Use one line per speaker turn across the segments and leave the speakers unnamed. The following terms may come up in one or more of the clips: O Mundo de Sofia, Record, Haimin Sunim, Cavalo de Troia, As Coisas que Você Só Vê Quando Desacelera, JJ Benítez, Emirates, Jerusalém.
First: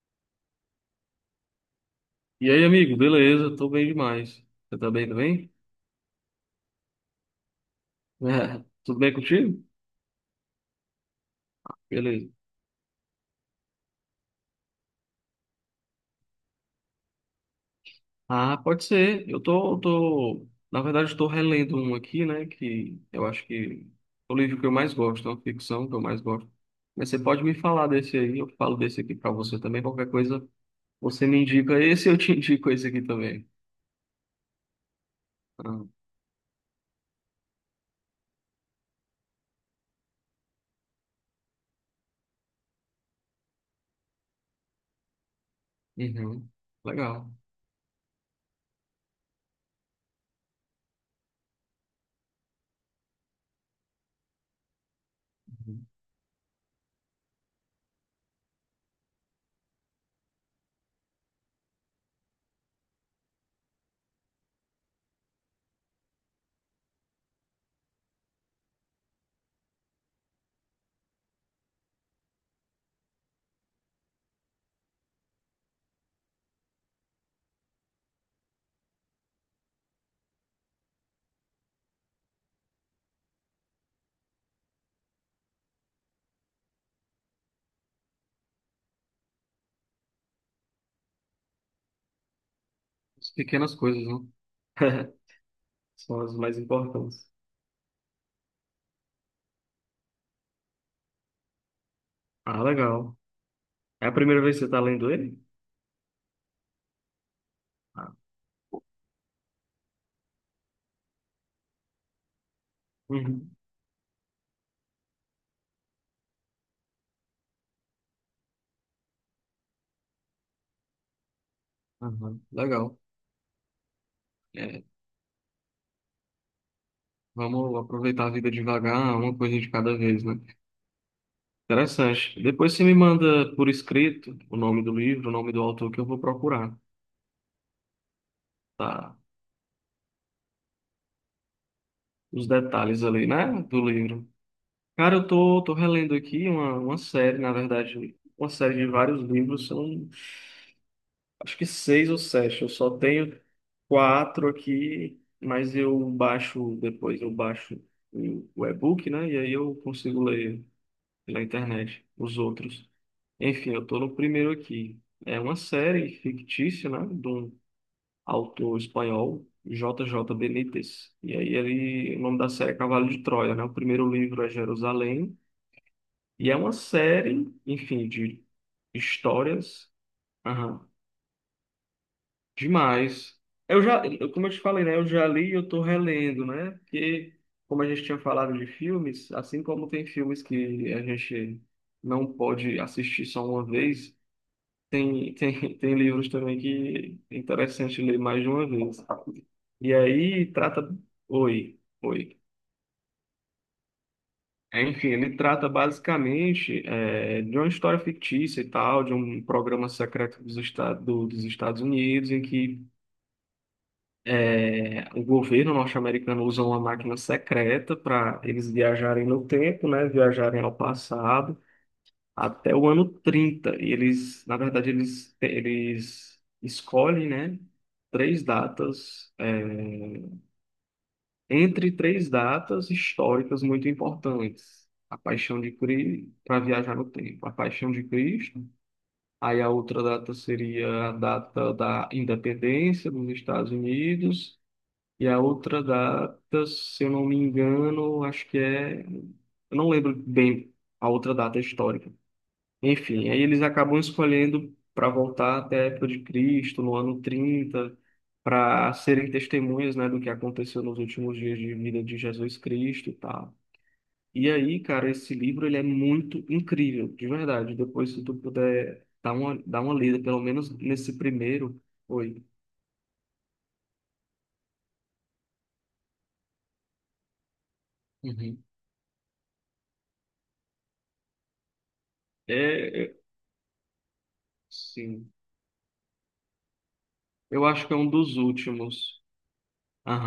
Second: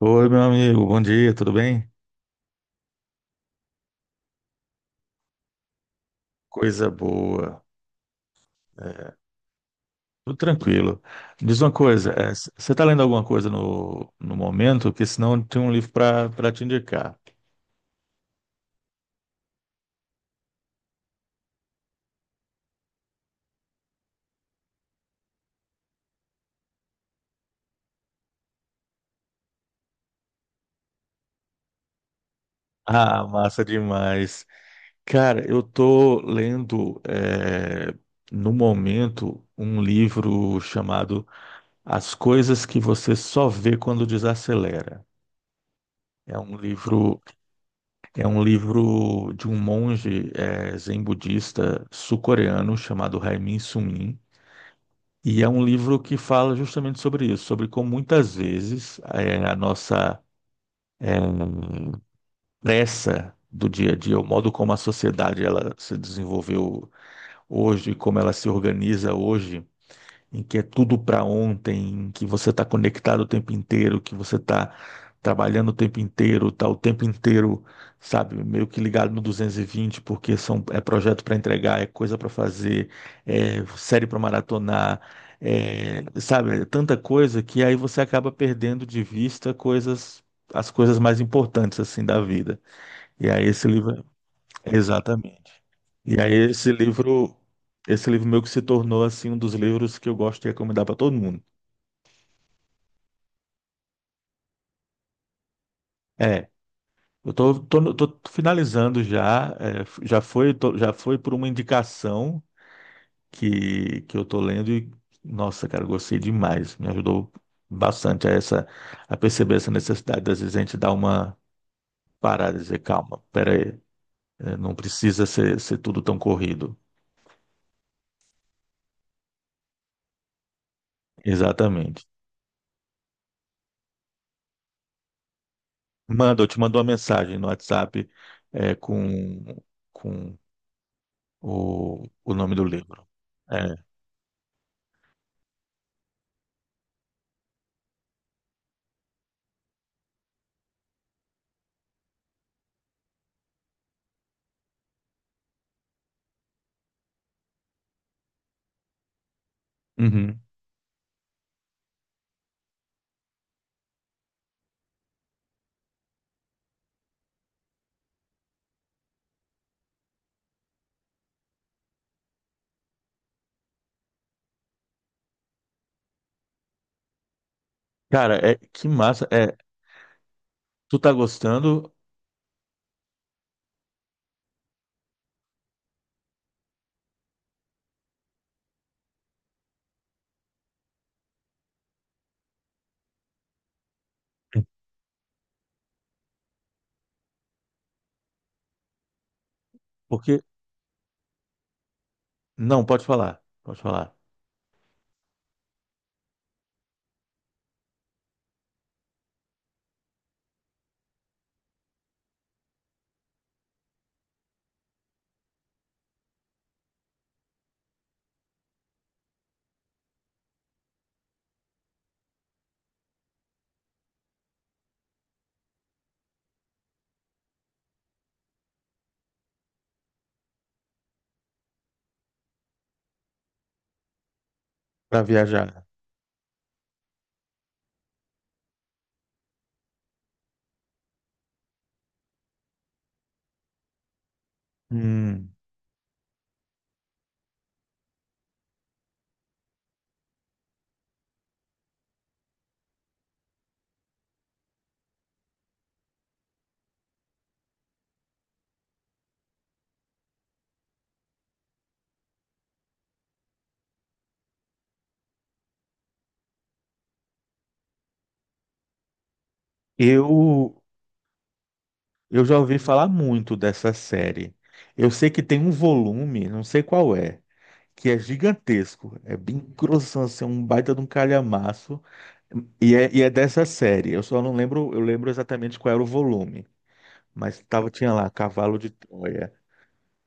Oi, meu amigo, bom dia, tudo bem?
E aí, amigo, beleza? Tô bem demais. Você tá bem também?
Coisa boa,
É, tudo bem contigo?
tudo tranquilo. Diz uma coisa,
Beleza.
você está lendo alguma coisa no momento? Porque senão tem um livro para te indicar.
Ah, pode ser. Na verdade, estou relendo um aqui, né? Que eu acho que é o livro que eu mais gosto, é uma ficção que eu mais gosto. Mas você pode me falar desse aí, eu falo desse aqui pra você também. Qualquer coisa, você me indica esse, eu te indico esse aqui
Ah,
também.
massa demais. Cara, eu
Ah,
tô lendo no momento um livro chamado As Coisas que Você Só Vê Quando Desacelera. É
uhum.
um livro
Legal.
É um livro de um monge zen budista sul-coreano chamado Haimin Sunim. E é um
Uhum.
livro que fala justamente sobre isso, sobre como muitas vezes a nossa eh, pressa do dia a dia, o modo como a sociedade ela se desenvolveu hoje, como ela se organiza hoje, em que é tudo para ontem, em que você está conectado o tempo inteiro, que você está trabalhando o tempo inteiro, está o tempo inteiro, sabe, meio que ligado no 220, porque são, é projeto para entregar, é coisa para fazer, é série para maratonar, é, sabe, é tanta coisa que aí você acaba perdendo de vista coisas. As coisas mais importantes assim da vida. E
As
aí esse
pequenas coisas,
livro.
né?
Exatamente. E
São
aí
as mais importantes.
esse livro meu que se tornou assim um dos livros que eu gosto de recomendar para todo mundo.
Ah, legal. É a primeira vez que você está lendo ele?
É, eu tô, tô, no- tô finalizando já, é, já foi, já foi por uma indicação
Uhum,
que eu tô lendo e, nossa, cara, eu gostei demais. Me ajudou bastante a essa, a perceber essa necessidade, às vezes a gente dar uma
uhum,
parada e dizer,
legal.
calma, peraí, é, não
É,
precisa ser, ser tudo tão corrido.
vamos aproveitar a vida devagar, uma coisa de cada vez, né?
Exatamente.
Interessante. Depois você me manda por escrito o nome do livro, o nome do autor que eu vou
Manda, eu te
procurar,
mando uma mensagem no WhatsApp é,
tá?
com o
Os
nome do
detalhes
livro.
ali, né? Do
É.
livro. Cara, eu tô relendo aqui uma série, na verdade, uma série de vários livros, são acho que seis ou sete. Eu só tenho quatro aqui, mas eu baixo o e-book, né? E aí eu consigo
Uhum.
ler pela internet, os outros. Enfim, eu tô no primeiro aqui. É uma série fictícia, né, de um autor espanhol, JJ Benítez. E aí ele, o nome da série é Cavalo de Troia, né? O primeiro livro é Jerusalém. E é uma série, enfim,
Cara,
de
é, que massa. É,
histórias. Aham,
tu tá gostando?
demais. Como eu te falei, né? Eu já li e eu tô relendo, né? Porque, como a gente tinha falado de filmes, assim como tem filmes que a gente não pode assistir só uma vez, tem livros também que é interessante ler mais de uma vez. E
Porque.
aí trata. Oi, oi.
Não, pode falar. Pode falar.
Enfim, ele trata basicamente de uma história fictícia e tal, de um programa secreto dos Estados Unidos, em que o governo norte-americano usa uma máquina secreta para eles viajarem no tempo, né, viajarem ao passado até o ano 30. E eles, na verdade, eles escolhem, né, três datas, entre três datas históricas muito importantes. A
Pra
Paixão de
viajar.
Cristo, para viajar no tempo. A Paixão de Cristo. Aí a outra data seria a data da independência dos Estados Unidos. E a
Hum.
outra data, se eu não me engano, acho que é. Eu não lembro bem a outra data histórica. Enfim, aí eles acabam escolhendo para voltar até a época de Cristo, no ano 30 para serem testemunhas, né, do que aconteceu nos últimos dias de vida de Jesus Cristo e tal. E aí, cara, esse livro ele é muito incrível, de verdade. Depois, se tu puder dar uma lida, pelo menos
Eu,
nesse primeiro.
eu
Oi.
já ouvi falar muito dessa série. Eu sei que tem um volume, não sei qual é, que é
Uhum.
gigantesco. É bem grossão, assim, um baita de um calhamaço.
É, é-
E é dessa série. Eu só não lembro, eu lembro
sim.
exatamente qual era o volume, mas
Eu acho
tava,
que é um
tinha lá
dos
Cavalo de
últimos.
Troia.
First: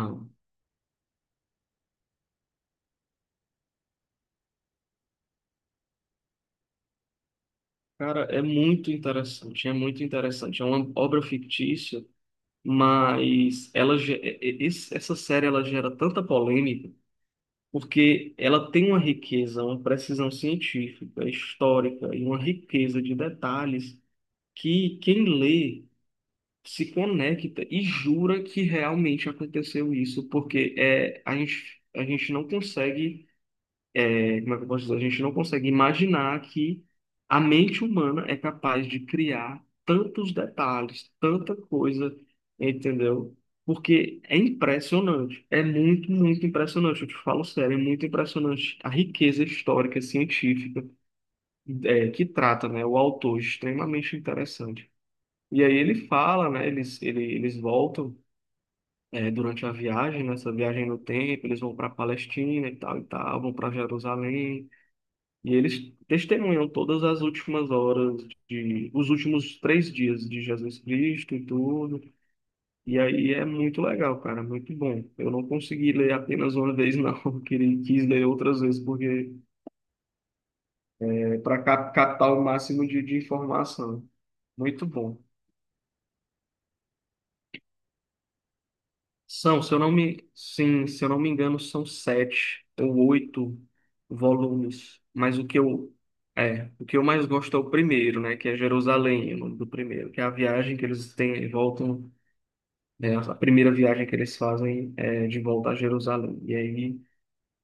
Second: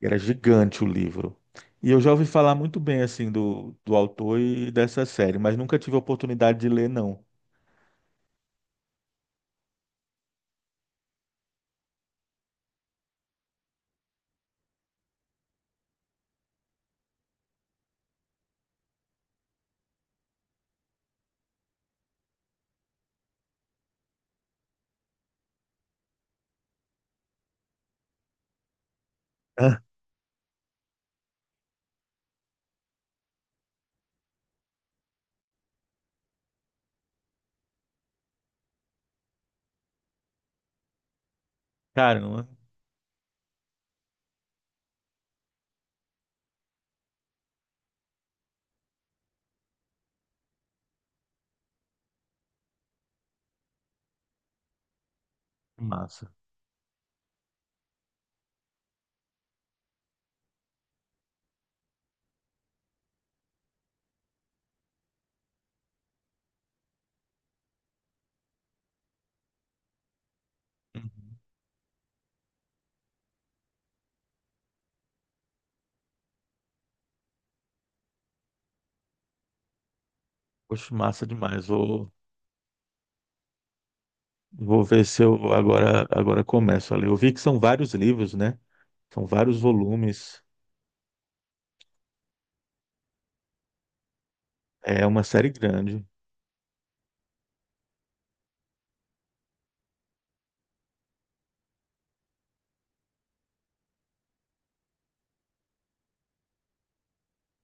Era gigante o livro. E eu já ouvi falar muito bem assim do autor e dessa série, mas nunca tive a oportunidade de ler, não.
Cara, é muito interessante, é muito interessante. É uma obra fictícia mas essa série ela gera tanta polêmica porque ela tem uma riqueza, uma precisão científica, histórica e uma riqueza de detalhes que quem lê se conecta e jura que realmente aconteceu isso, a gente não consegue. Como é que eu posso dizer? A gente não consegue imaginar que a mente humana é capaz de criar tantos detalhes, tanta coisa,
Caramba,
entendeu? Porque é impressionante, é muito, muito impressionante. Eu te falo sério, é muito impressionante a riqueza histórica, científica, que trata, né, o autor, extremamente interessante. E aí ele
massa.
fala, né, eles voltam. Durante a viagem, nessa viagem no tempo, eles vão para a Palestina e tal, vão para Jerusalém, e eles testemunham todas as últimas horas os últimos 3 dias de Jesus Cristo
Uhum.
e tudo. E aí é muito legal, cara, muito bom. Eu não consegui ler apenas uma vez, não. Quis ler outras vezes porque
Poxa, massa
é para
demais. Vou,
captar o máximo de informação.
vou
Muito
ver
bom.
se eu agora, agora começo a ler. Eu vi que são vários livros, né? São vários
São, se eu não me,
volumes.
sim, se eu não me engano, são sete ou oito volumes.
É uma
Mas o
série
que eu,
grande.
é, o que eu mais gosto é o primeiro, né? Que é Jerusalém, o nome do primeiro, que é a viagem que eles têm, voltam, né, a primeira viagem que eles fazem é de volta a Jerusalém. E aí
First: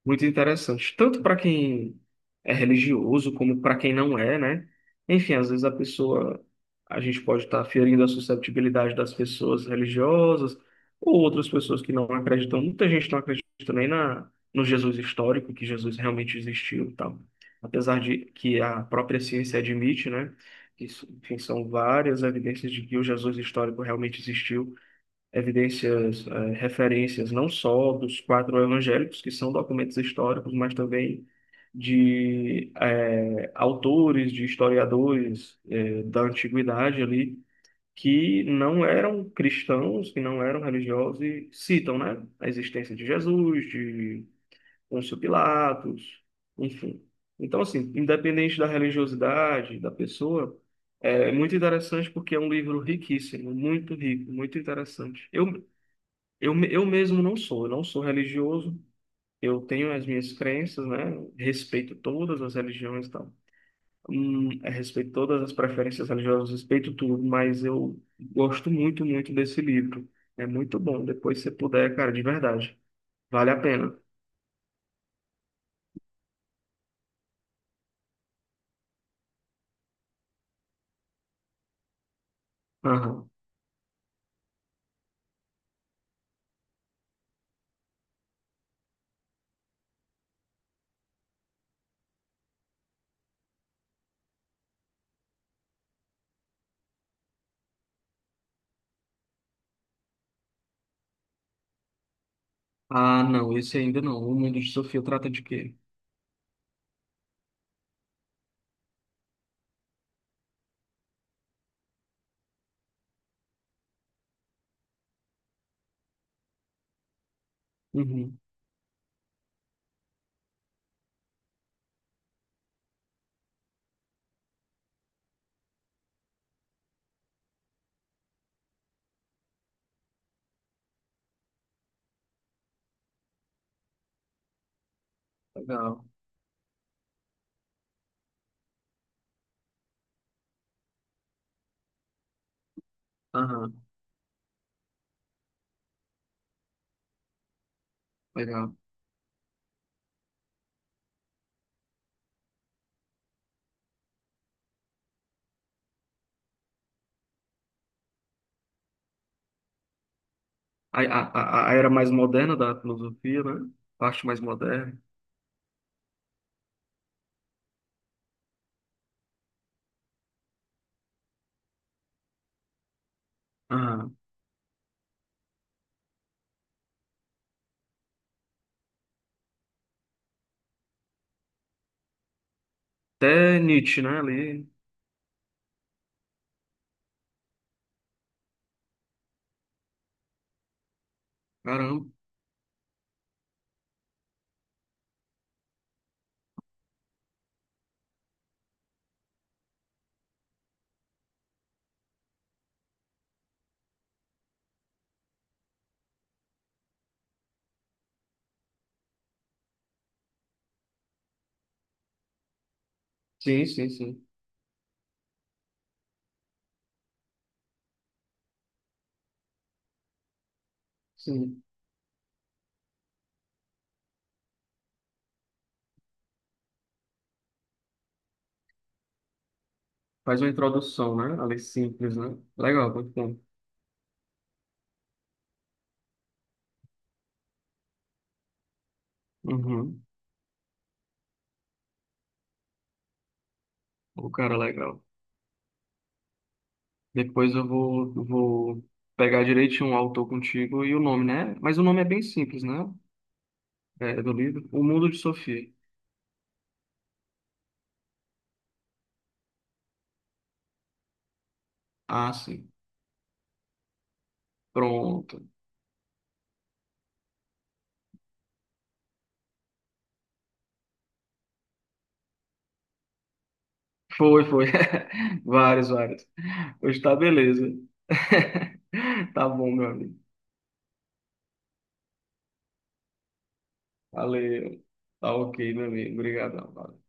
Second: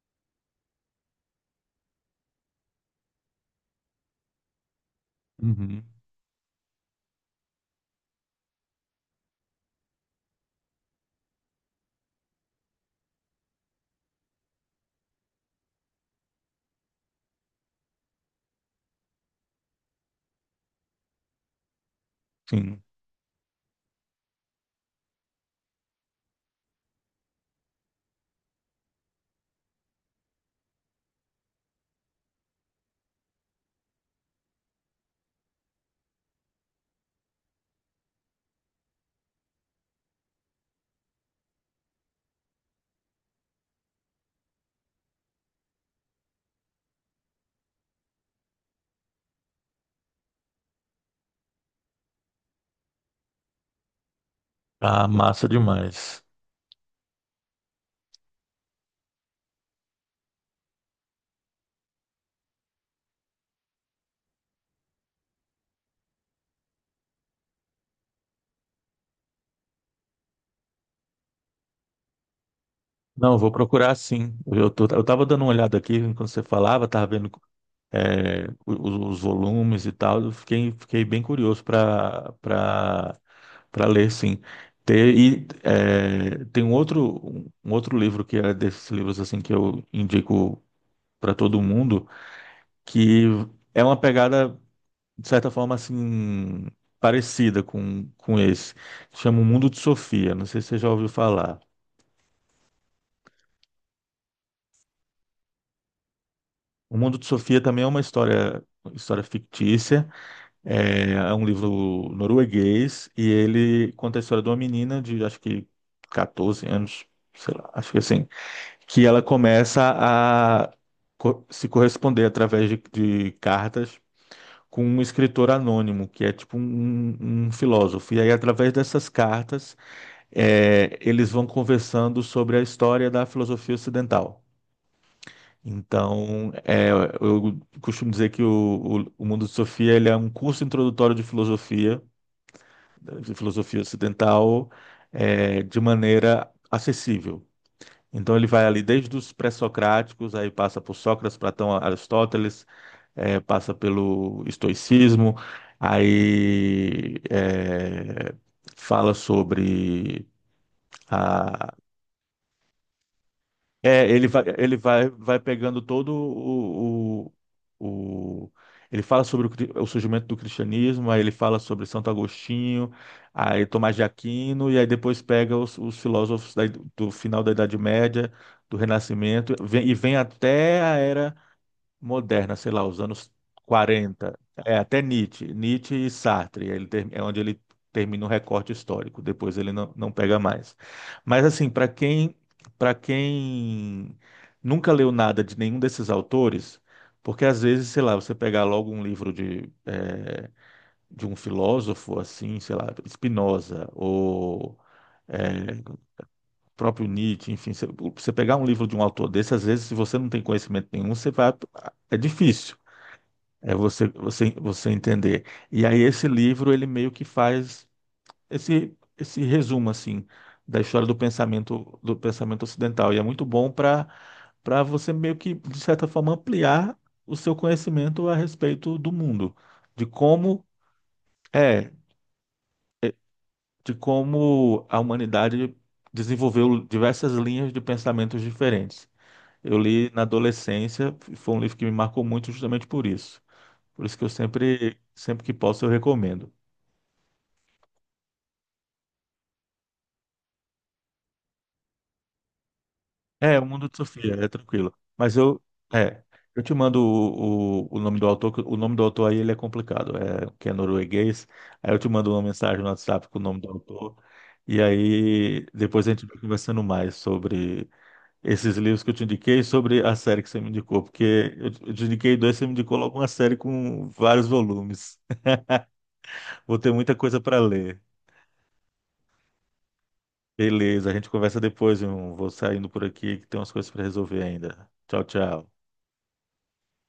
muito interessante. Tanto para quem é religioso, como para quem não é, né? Enfim, às vezes a
Uhum.
pessoa, a gente pode estar ferindo a susceptibilidade das pessoas religiosas ou outras pessoas que não acreditam. Muita gente não acredita nem no Jesus histórico, que Jesus realmente existiu e tal. Apesar de que a própria ciência admite, né? Isso, enfim, são várias evidências
Sim.
de que o Jesus histórico realmente existiu, evidências, referências não só dos quatro evangélicos, que são documentos históricos, mas também de autores, de historiadores da antiguidade ali, que não eram cristãos, que não eram religiosos e citam, né, a existência de Jesus, de Pôncio Pilatos, enfim. Então, assim, independente da religiosidade da pessoa, é muito interessante porque é um livro riquíssimo, muito rico, muito
Ah,
interessante.
massa demais.
Eu mesmo não sou religioso, eu tenho as minhas crenças, né? Respeito todas as religiões e tal. Respeito todas as preferências religiosas, respeito tudo, mas eu gosto muito, muito desse livro. É muito bom, depois se você puder, cara, de verdade.
Não, vou
Vale a
procurar
pena.
sim. Eu tô, eu tava dando uma olhada aqui quando você falava, tava vendo é, os volumes e tal. Eu fiquei, fiquei bem curioso para
Aham.
para ler, sim. Tem, e é, tem um outro livro que é desses livros assim que eu indico para todo mundo, que é uma pegada de certa forma assim parecida com esse. Chama O Mundo de Sofia. Não sei se você já ouviu falar.
Ah, não, esse ainda não. O Mundo de Sofia trata de quê?
O Mundo de Sofia também é uma história, história fictícia. É, é um livro norueguês e ele conta a história de uma menina de acho que 14 anos, sei lá, acho que assim,
Uhum.
que ela começa a se corresponder através de cartas com um escritor anônimo, que é tipo um um filósofo. E aí, através dessas cartas, é, eles vão conversando sobre a história da filosofia ocidental.
Legal.
Então, é, eu costumo dizer que o Mundo de Sofia ele é um curso introdutório de filosofia
Aham,
ocidental, é, de maneira acessível. Então, ele vai
legal.
ali desde os pré-socráticos, aí passa por Sócrates, Platão, Aristóteles, é, passa pelo estoicismo, aí é, fala sobre.
A, a, a era mais moderna da filosofia, né?
É,
Parte mais
ele
moderna.
vai, vai pegando todo o, o- ele fala sobre o, o surgimento do cristianismo, aí ele fala sobre Santo Agostinho, aí Tomás de
Aham.
Aquino, e aí depois pega os filósofos da do final da Idade Média, do Renascimento, e vem até a era moderna, sei lá, os anos
Até Nietzsche, né?
40,
Ali.
é até Nietzsche, Nietzsche e Sartre, é onde ele termina o recorte histórico, depois ele não, não pega mais. Mas assim,
Caramba.
para quem nunca leu nada de nenhum desses autores, porque às vezes, sei lá, você pegar logo um livro de de um filósofo assim, sei lá, Spinoza ou eh, próprio Nietzsche, enfim, você você pegar um livro de um autor desse, às vezes, se você não tem conhecimento nenhum, você vai, é difícil.
Sim,
É
sim, sim.
você entender. E aí esse livro, ele meio que faz esse resumo, assim, da história
Sim.
do pensamento ocidental. E é muito bom para você meio que, de certa forma, ampliar o seu conhecimento a respeito do mundo, de
Faz uma
como
introdução, né? Ali
é,
simples, né? Legal, muito bom.
de como a humanidade desenvolveu diversas linhas de pensamentos diferentes. Eu
Uhum.
li na adolescência, foi um livro que me marcou muito justamente por isso. Por isso que eu
O cara, legal.
sempre que posso, eu recomendo.
Depois eu vou pegar direitinho o autor contigo e o nome, né? Mas o nome é bem simples, né?
É, o Mundo de
É, do
Sofia, é
livro. O
tranquilo.
Mundo de
Mas eu,
Sofia.
é, eu te mando o nome do autor, que o nome do autor aí ele é complicado, é, que é norueguês. Aí eu te mando
Ah,
uma
sim.
mensagem no WhatsApp com o nome do autor. E
Pronto.
aí depois a gente vai conversando mais sobre esses livros que eu te indiquei, e sobre a série que você me indicou, porque eu te indiquei dois, você me indicou logo uma série com
Foi,
vários
foi.
volumes.
Vários, vários.
Vou ter
Hoje
muita
tá
coisa para
beleza.
ler.
Tá bom, meu amigo.
Beleza, a gente conversa depois, irmão. Vou saindo por aqui que tem umas coisas para resolver
Valeu.
ainda. Tchau,
Tá ok,
tchau.
meu amigo. Obrigadão. Valeu.